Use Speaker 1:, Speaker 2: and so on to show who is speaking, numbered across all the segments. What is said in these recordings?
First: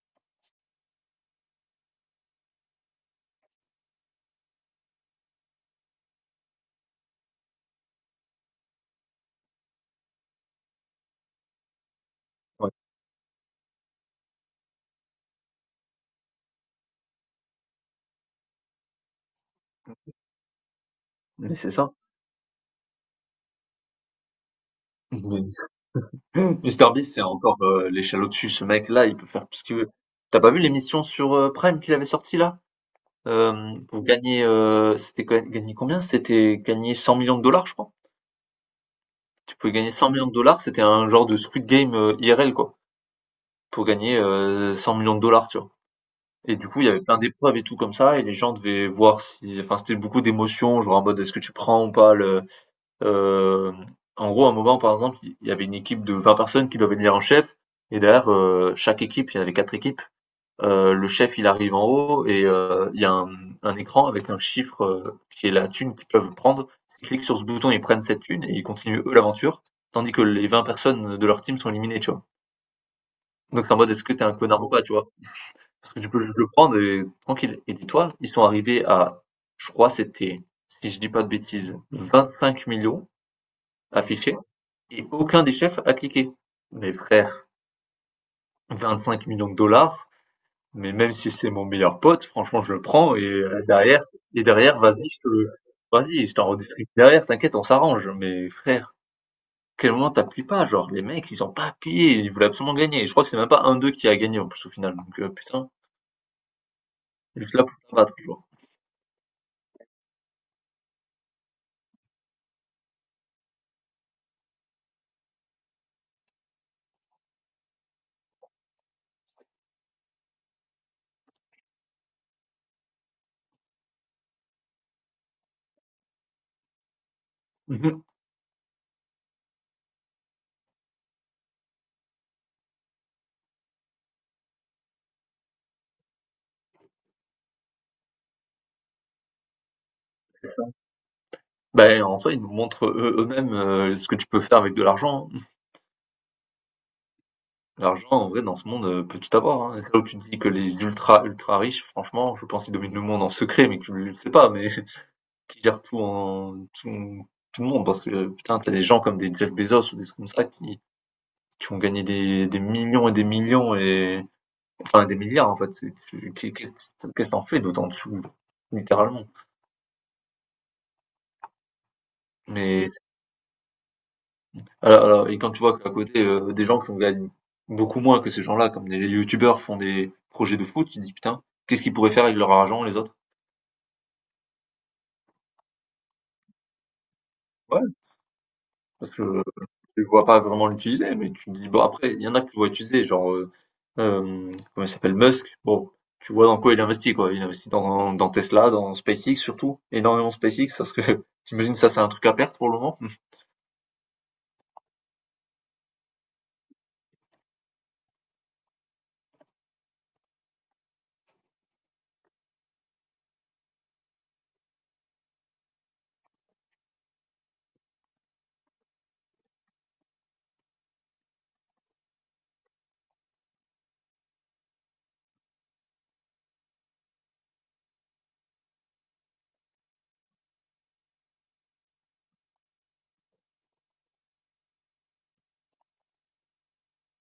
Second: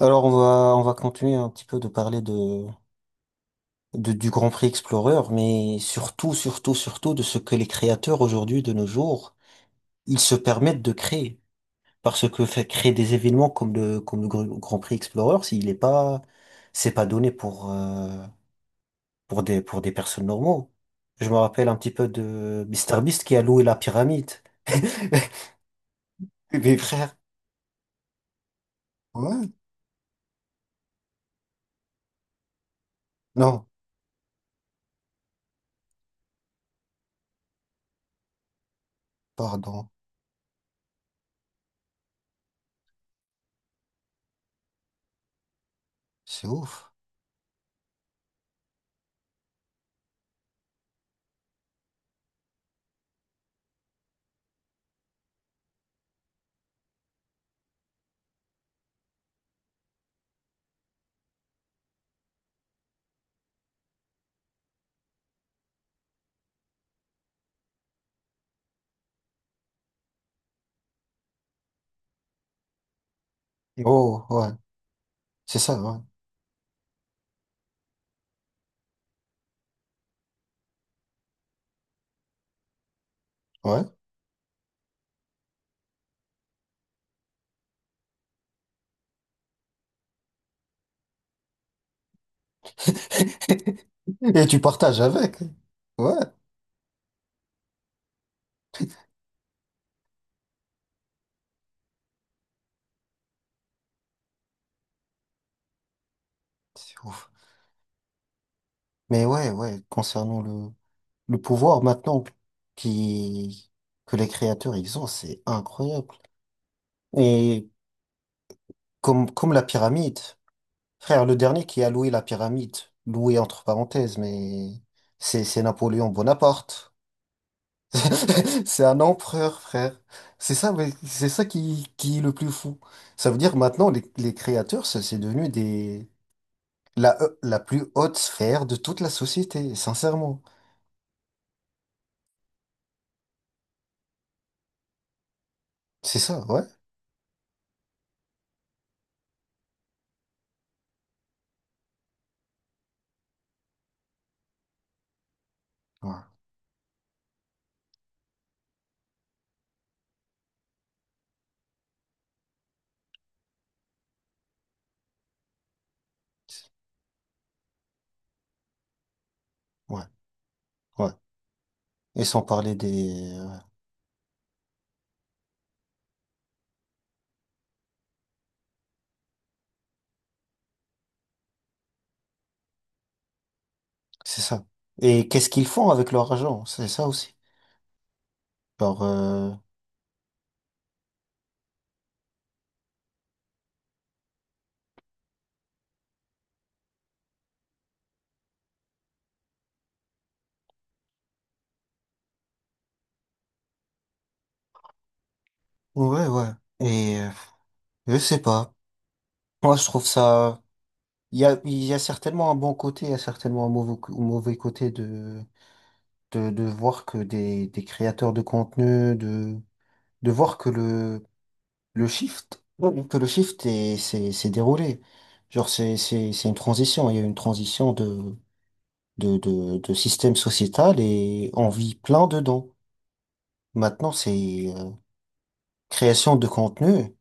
Speaker 1: Alors, on va continuer un petit peu de parler du Grand Prix Explorer, mais surtout de ce que les créateurs aujourd'hui, de nos jours, ils se permettent de créer. Parce que faire
Speaker 2: Ouais,
Speaker 1: créer des événements comme le Grand Prix Explorer, s'il est pas, c'est pas donné pour pour des personnes normaux. Je me
Speaker 2: mais
Speaker 1: rappelle
Speaker 2: c'est
Speaker 1: un petit
Speaker 2: ça.
Speaker 1: peu de Mister Beast qui a loué la pyramide.
Speaker 2: Mais
Speaker 1: Mes
Speaker 2: Mister
Speaker 1: frères.
Speaker 2: Beast, c'est encore, l'échelle au-dessus. Ce mec-là, il peut faire
Speaker 1: Ouais.
Speaker 2: tout ce qu'il veut. T'as pas vu l'émission sur, Prime qu'il avait sortie là?
Speaker 1: Non,
Speaker 2: Pour gagner, c'était ga gagner combien? C'était gagner 100 de dollars, je crois. Tu pouvais
Speaker 1: pardon.
Speaker 2: gagner 100 de dollars, c'était un genre de Squid Game, IRL, quoi, pour gagner, millions de dollars, tu vois?
Speaker 1: C'est
Speaker 2: Et du coup, il y
Speaker 1: ouf.
Speaker 2: avait plein d'épreuves et tout comme ça, et les gens devaient voir si enfin, c'était beaucoup d'émotions, genre en mode: «Est-ce que tu prends ou pas le Heu, en gros, à un moment, par exemple, il y avait une équipe de 20 personnes qui doivent élire un chef, et derrière, chaque équipe, il y en avait 4 équipes, le chef, il arrive en haut, et il y a un écran avec un chiffre, qui est la thune qu'ils peuvent prendre. Ils cliquent sur ce bouton, ils prennent cette thune et ils continuent, eux, l'aventure, tandis que les 20 personnes de leur team sont éliminées, tu vois? Donc tu en mode: «Est-ce que
Speaker 1: Oh,
Speaker 2: t'es un
Speaker 1: ouais.
Speaker 2: connard ou pas?», tu vois?
Speaker 1: C'est ça,
Speaker 2: Parce
Speaker 1: ouais.
Speaker 2: que tu peux juste le prendre et tranquille, et dis-toi, ils sont arrivés à, je crois, c'était, si je dis pas de bêtises, 25 millions
Speaker 1: Ouais.
Speaker 2: affichés, et aucun des chefs a cliqué. Mais frère, 25 millions de dollars, mais même si c'est mon meilleur pote, franchement, je le prends et derrière, et
Speaker 1: Et tu
Speaker 2: derrière,
Speaker 1: partages
Speaker 2: vas-y,
Speaker 1: avec. Ouais,
Speaker 2: vas-y, je t'en redistribue derrière, t'inquiète, on s'arrange. Mais frère, quel moment t'appuies pas? Genre, les mecs, ils ont pas appuyé, ils voulaient absolument gagner. Et je crois que c'est même pas un d'eux qui a gagné en plus au final. Donc, putain,
Speaker 1: c'est ouf.
Speaker 2: juste là pour te battre, genre.
Speaker 1: Mais ouais, concernant le pouvoir maintenant qui, que les créateurs ils ont, c'est incroyable. Et comme la pyramide, frère, le dernier qui a loué la pyramide, loué entre parenthèses, mais c'est Napoléon Bonaparte.
Speaker 2: Mhm.
Speaker 1: C'est un empereur, frère. C'est ça, mais c'est ça qui est le plus fou. Ça veut dire maintenant les créateurs, ça, c'est devenu des. La plus haute sphère de toute la société, sincèrement.
Speaker 2: Ben, en soi, ils nous montrent eux-mêmes ce que tu peux faire avec de l'argent, hein.
Speaker 1: C'est ça, ouais.
Speaker 2: L'argent, en vrai, dans ce monde, peut tout avoir, hein. Là où tu dis que les ultra, ultra riches, franchement, je pense qu'ils dominent le monde en secret, mais que tu le sais pas, mais qui gèrent tout
Speaker 1: Ouais,
Speaker 2: en tout le monde. Parce que putain, t'as des gens comme des Jeff Bezos ou des trucs comme ça qui ont gagné des millions et des millions et enfin des milliards, en fait. C'est tu qu'est-ce que tu en fais d'autant dessous? Littéralement.
Speaker 1: ouais. Ouais. Et sans parler
Speaker 2: Mais
Speaker 1: des ouais.
Speaker 2: alors et quand tu vois qu'à côté, des gens qui ont gagné beaucoup moins que ces gens-là, comme des youtubeurs font des projets de foot, tu te dis: «Putain, qu'est-ce qu'ils pourraient faire avec leur argent, les autres?»
Speaker 1: C'est ça. Et qu'est-ce qu'ils font avec leur argent? C'est ça aussi. Genre,
Speaker 2: Parce que tu vois pas vraiment l'utiliser, mais tu te dis, bon, après, il y en a que tu vois utiliser, genre, comment il s'appelle, Musk. Bon, tu vois dans quoi. Il investit dans, dans Tesla, dans SpaceX surtout, énormément SpaceX, parce que t'imagines ça, c'est un truc à perte pour le moment.
Speaker 1: ouais, ouais. Et je sais pas. Moi, je trouve ça. Il y a certainement un bon côté, il y a certainement un mauvais côté de voir que des créateurs de contenu, de voir que le shift, oui, que le shift s'est déroulé. Genre, c'est une transition. Il y a eu une transition de système sociétal et on vit plein dedans. Maintenant, c'est création de contenu.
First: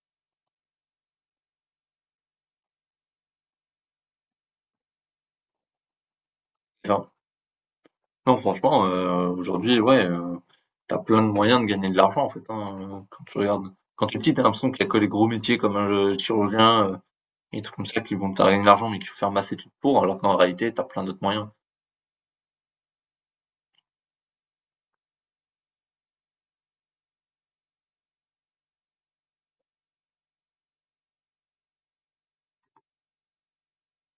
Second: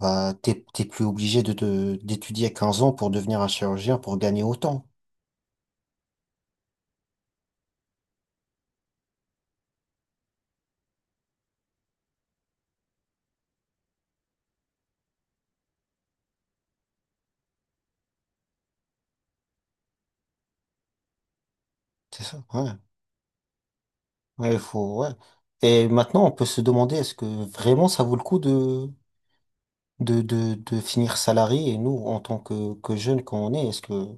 Speaker 1: Bah, t'es plus obligé d'étudier à 15 ans pour devenir un chirurgien pour gagner autant.
Speaker 2: Enfin, non, franchement, aujourd'hui, ouais, t'as plein de moyens de gagner de l'argent, en fait, hein, quand tu regardes. Quand t'es petit, t'as l'impression qu'il y a que les gros métiers comme un chirurgien et tout comme ça qui vont te faire gagner de l'argent, mais qu'il faut faire maths études pour, alors qu'en réalité, t'as plein d'autres moyens.
Speaker 1: C'est ça, ouais. Ouais, il faut, ouais. Et maintenant, on peut se demander est-ce que vraiment ça vaut le coup de finir salarié et nous, en tant que jeunes qu'on est, est-ce que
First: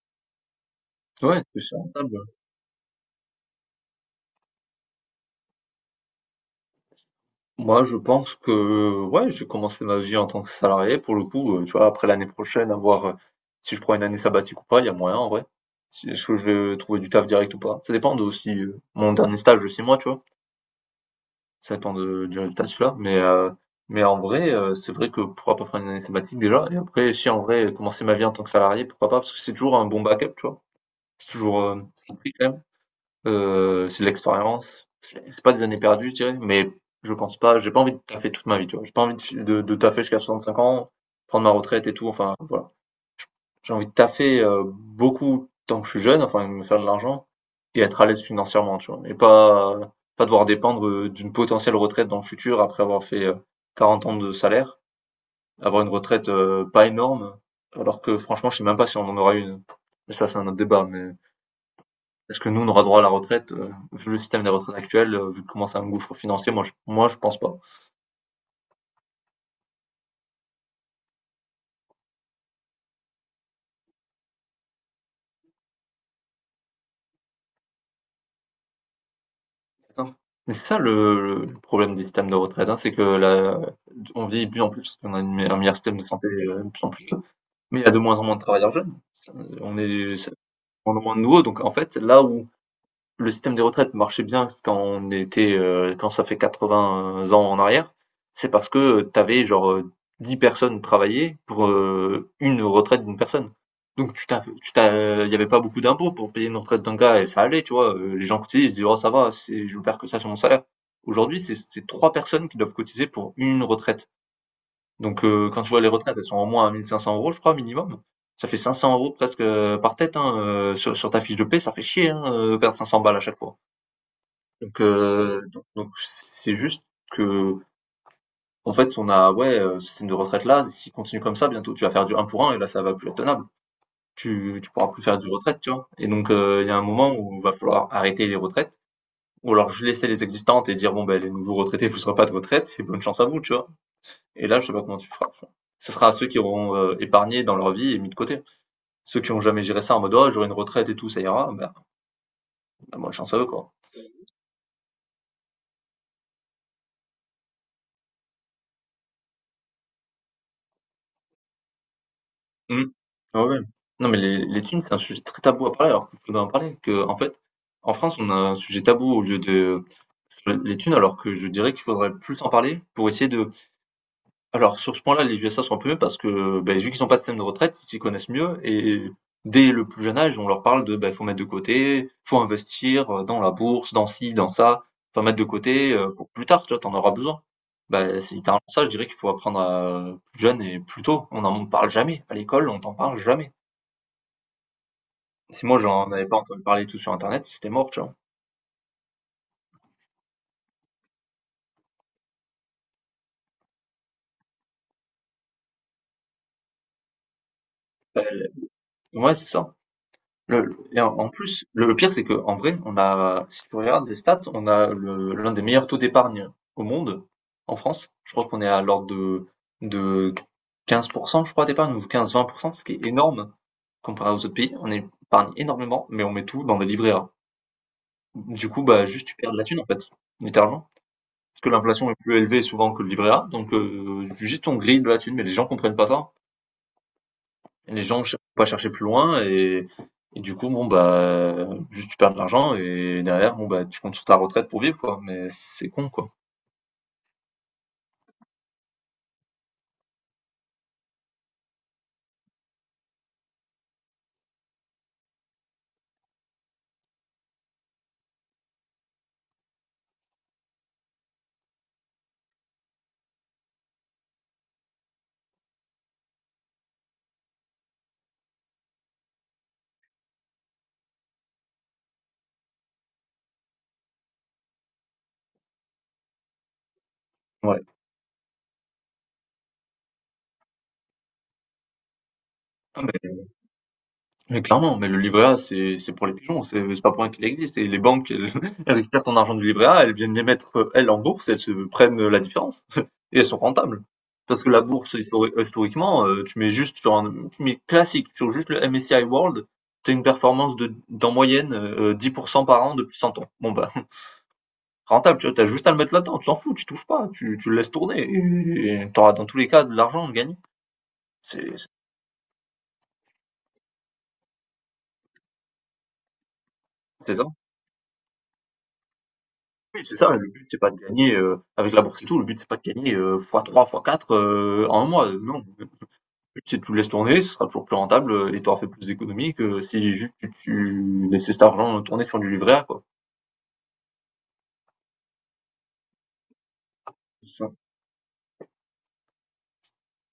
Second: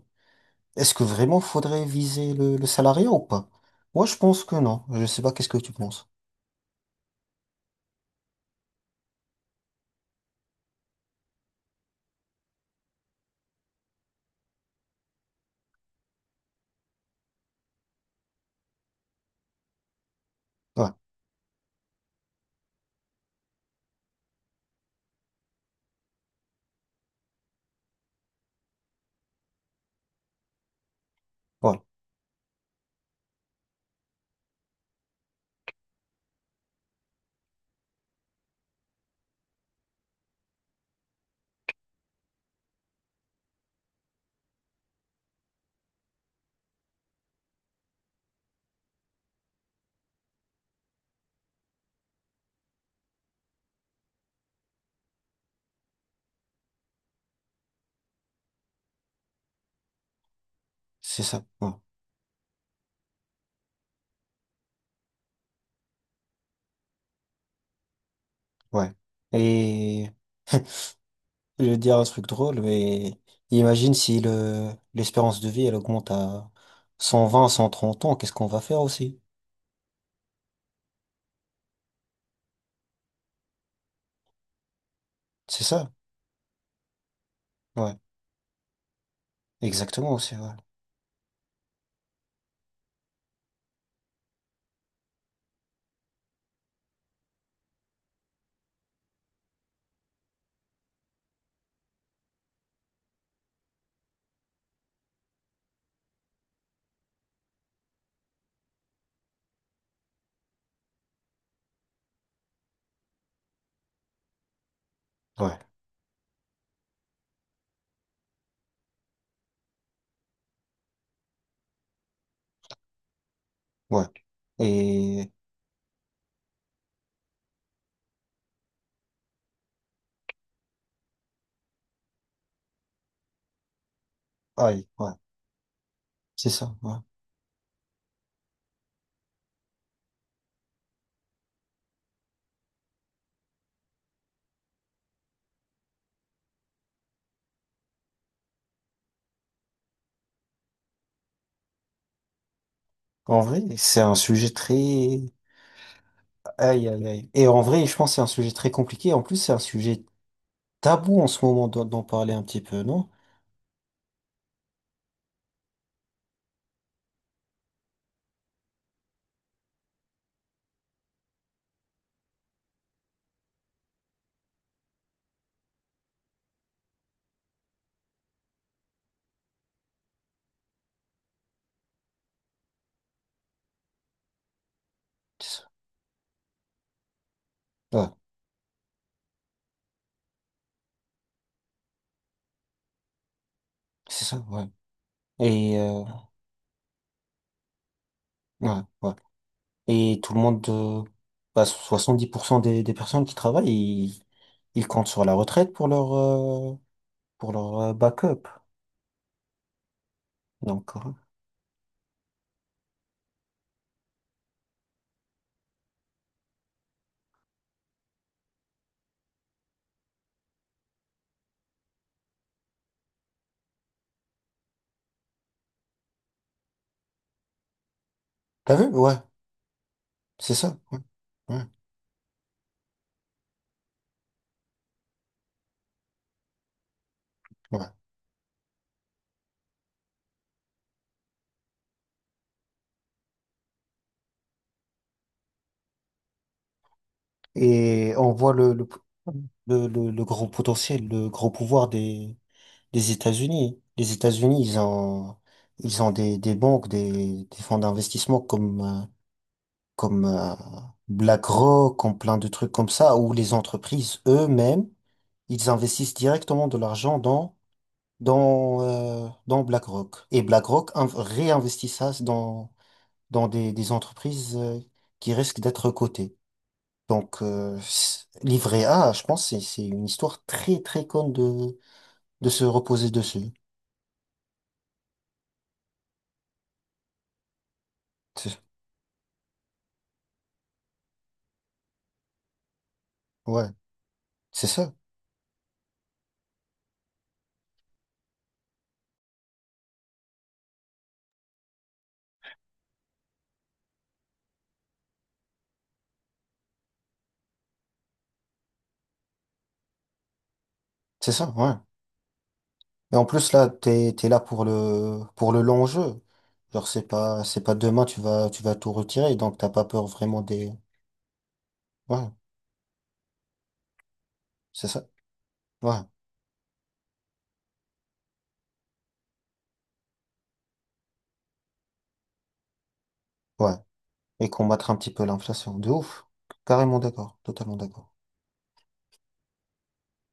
Speaker 1: est-ce que vraiment
Speaker 2: Ouais, c'est sûr.
Speaker 1: faudrait viser le salariat ou pas? Moi, je pense que non. Je sais pas, qu'est-ce que tu penses?
Speaker 2: Moi, je pense que, ouais, j'ai commencé ma vie en tant que salarié. Pour le coup, tu vois, après l'année prochaine, à voir si je prends une année sabbatique ou pas, il y a moyen en vrai. Est-ce que je vais trouver du taf direct ou pas? Ça dépend de aussi mon dernier stage de 6 mois, tu vois.
Speaker 1: Ouais,
Speaker 2: Ça dépend de, du résultat de celui-là. Mais en vrai, c'est vrai que pourquoi pas prendre une année sabbatique déjà? Et après, si en vrai, commencer ma vie en tant que salarié, pourquoi pas? Parce que c'est toujours un bon backup, tu vois. C'est toujours,
Speaker 1: voilà,
Speaker 2: ça prie quand même. C'est de l'expérience. C'est pas des années perdues, je dirais, mais je pense pas j'ai pas envie de taffer toute ma vie, tu vois? J'ai pas envie de fi de taffer jusqu'à 65 ans, prendre ma retraite et tout, enfin, voilà. J'ai envie de taffer, beaucoup tant que je suis jeune, enfin, me faire de l'argent et être à l'aise financièrement, tu vois? Et pas devoir dépendre, d'une potentielle retraite dans le futur après avoir fait, 40 ans de salaire. Avoir une retraite, pas énorme, alors que franchement, je sais même pas si on en aura une. Mais ça, c'est un autre débat, mais
Speaker 1: c'est ça. Ouais.
Speaker 2: est-ce que nous, on aura droit à la retraite? Vu le système des retraites actuel, vu comment c'est un gouffre financier, moi je pense pas.
Speaker 1: Ouais. Et je vais te dire un truc drôle, mais imagine si le l'espérance de vie, elle augmente à 120, 130 ans, qu'est-ce qu'on va faire aussi?
Speaker 2: Attends, mais c'est ça le problème des systèmes de retraite, hein, c'est que la on vieillit de plus en plus, parce qu'on a un
Speaker 1: C'est
Speaker 2: meilleur
Speaker 1: ça?
Speaker 2: système de santé, de plus en plus, mais il y a
Speaker 1: Ouais,
Speaker 2: de moins en moins de travailleurs jeunes. Ça, on
Speaker 1: exactement
Speaker 2: est ça
Speaker 1: aussi,
Speaker 2: de
Speaker 1: ouais.
Speaker 2: moins en moins de nouveaux, donc en fait, là où le système de retraite marchait bien quand on était, quand ça fait 80 ans en arrière, c'est parce que tu avais genre, 10 personnes travailler pour, une retraite d'une personne. Donc tu t'as il y avait pas beaucoup d'impôts pour payer une retraite d'un gars et ça allait, tu vois? Les gens cotisaient, ils se disaient: «Oh, ça va, c'est je perds que ça sur mon salaire». Aujourd'hui, c'est 3 personnes qui doivent cotiser pour une retraite. Donc
Speaker 1: Ouais,
Speaker 2: quand tu vois les retraites, elles sont au moins à 1 500 € je crois minimum. Ça fait 500 € presque, par tête, hein, sur ta fiche de paie, ça fait chier, hein, perdre 500 balles à chaque fois.
Speaker 1: ouais.
Speaker 2: Donc,
Speaker 1: Et,
Speaker 2: c'est juste que, en fait, on a ouais, ce système de retraite-là, s'il continue comme ça, bientôt tu vas faire du un pour un et là, ça va plus être tenable. Tu
Speaker 1: aïe,
Speaker 2: pourras plus
Speaker 1: ouais,
Speaker 2: faire du retraite, tu vois? Et donc,
Speaker 1: c'est
Speaker 2: il y
Speaker 1: ça,
Speaker 2: a un
Speaker 1: ouais.
Speaker 2: moment où il va falloir arrêter les retraites ou alors je laisser les existantes et dire: «Bon, ben, les nouveaux retraités, vous aurez pas de retraite et bonne chance à vous», tu vois? Et là, je sais pas comment tu feras, tu vois? Ce sera à ceux qui auront, épargné dans leur vie et mis de côté. Ceux qui ont jamais géré ça en mode: «Oh, j'aurai une retraite et tout, ça ira», ben ben, bonne chance à
Speaker 1: En
Speaker 2: eux,
Speaker 1: vrai,
Speaker 2: quoi.
Speaker 1: c'est un sujet très, aïe, aïe, aïe. Et en vrai, je pense que c'est un sujet très compliqué. En plus, c'est un sujet tabou en ce moment d'en parler un petit peu,
Speaker 2: Mmh.
Speaker 1: non?
Speaker 2: Ah, ouais. Non, mais les thunes, c'est un sujet très tabou à parler, alors qu'il faudrait en parler. Que, en fait, en France, on a un sujet tabou au lieu de sur les thunes, alors que je dirais qu'il faudrait plus en parler pour essayer de alors sur ce point-là, les USA sont un peu mieux parce que, beh, vu qu'ils ont pas de système de retraite, ils s'y connaissent mieux, et dès le plus jeune âge, on leur parle de, bah, faut mettre de côté, faut investir, dans la bourse, dans ci, dans ça, faut mettre de
Speaker 1: C'est ça,
Speaker 2: côté, pour plus tard, tu vois? T'en auras besoin.
Speaker 1: ouais,
Speaker 2: Bah, c'est littéralement ça, je dirais qu'il faut apprendre, plus jeune et plus tôt. On n'en parle jamais. À l'école, on t'en parle jamais.
Speaker 1: c'est ça, ouais.
Speaker 2: Si
Speaker 1: Et,
Speaker 2: moi j'en avais pas entendu parler tout sur internet, c'était mort, tu vois?
Speaker 1: ouais, ouais. Et tout le monde, bah, 70% des personnes qui travaillent, ils comptent sur la retraite pour leur backup.
Speaker 2: Bah, ouais, c'est ça. Le
Speaker 1: Donc,
Speaker 2: et en plus, le pire, c'est que en vrai, on a si tu regardes les stats, on a le l'un des meilleurs taux d'épargne au monde, en France. Je crois qu'on est à l'ordre de 15 je crois, d'épargne ou 15-20, ce qui est énorme comparé aux autres pays. On épargne énormément, mais on met tout dans des livrets A. Du
Speaker 1: t'as
Speaker 2: coup,
Speaker 1: vu?
Speaker 2: bah,
Speaker 1: Ouais,
Speaker 2: juste tu perds de la thune, en fait,
Speaker 1: c'est ça.
Speaker 2: littéralement.
Speaker 1: Ouais,
Speaker 2: Parce
Speaker 1: ouais,
Speaker 2: que l'inflation est plus élevée souvent que le livret A, donc juste on grille de la thune, mais les gens comprennent pas ça.
Speaker 1: ouais.
Speaker 2: Les gens ch pas chercher plus loin, et du coup, bon, bah, juste tu perds de l'argent, et derrière, bon, bah, tu comptes sur ta retraite pour vivre, quoi. Mais c'est con, quoi.
Speaker 1: Et on voit le gros potentiel, le gros pouvoir des États-Unis. Les États-Unis, ils ont des banques, des fonds d'investissement comme comme euh, BlackRock, comme plein de trucs comme ça, où les entreprises eux-mêmes, ils investissent directement de l'argent dans dans BlackRock. Et réinvestit ça dans des entreprises qui risquent d'être cotées. Donc
Speaker 2: Ouais.
Speaker 1: c- livret A, je pense c'est une histoire très très conne de se
Speaker 2: Ah,
Speaker 1: reposer dessus.
Speaker 2: mais clairement, mais le livret A, c'est pour les pigeons, c'est pas pour rien qu'il existe. Et les banques, elles,
Speaker 1: C'est-
Speaker 2: elles récupèrent ton argent du livret A, elles viennent les mettre, elles, en bourse, elles se prennent la différence et elles sont
Speaker 1: Ouais,
Speaker 2: rentables. Parce
Speaker 1: c'est
Speaker 2: que la
Speaker 1: ça,
Speaker 2: bourse, historiquement, tu mets juste sur un, tu mets classique, sur juste le MSCI World, t'as une performance de, d'en moyenne, 10% par an depuis 100 ans. Bon, bah, rentable, tu vois, t'as juste à le mettre là-dedans, tu t'en fous, tu touches pas, tu le laisses tourner, et t'auras dans tous les cas de l'argent de gagner.
Speaker 1: c'est ça, ouais.
Speaker 2: C'est c'est-
Speaker 1: Et en plus, là, t'es là pour pour le long jeu. Genre,
Speaker 2: c'est ça.
Speaker 1: c'est pas demain, tu vas tout retirer, donc t'as pas
Speaker 2: Oui,
Speaker 1: peur
Speaker 2: c'est ça,
Speaker 1: vraiment
Speaker 2: le but
Speaker 1: des,
Speaker 2: c'est pas de gagner avec la bourse et
Speaker 1: ouais,
Speaker 2: tout, le but c'est pas de gagner x3, x4
Speaker 1: c'est
Speaker 2: en un
Speaker 1: ça,
Speaker 2: mois. Non, le
Speaker 1: ouais,
Speaker 2: but c'est que tu le laisses tourner, ce sera toujours plus rentable et t'auras fait plus d'économies que si juste tu laissais cet argent tourner sur du livret A, quoi.
Speaker 1: ouais. Et combattre un petit peu l'inflation, de ouf. Carrément d'accord, totalement d'accord.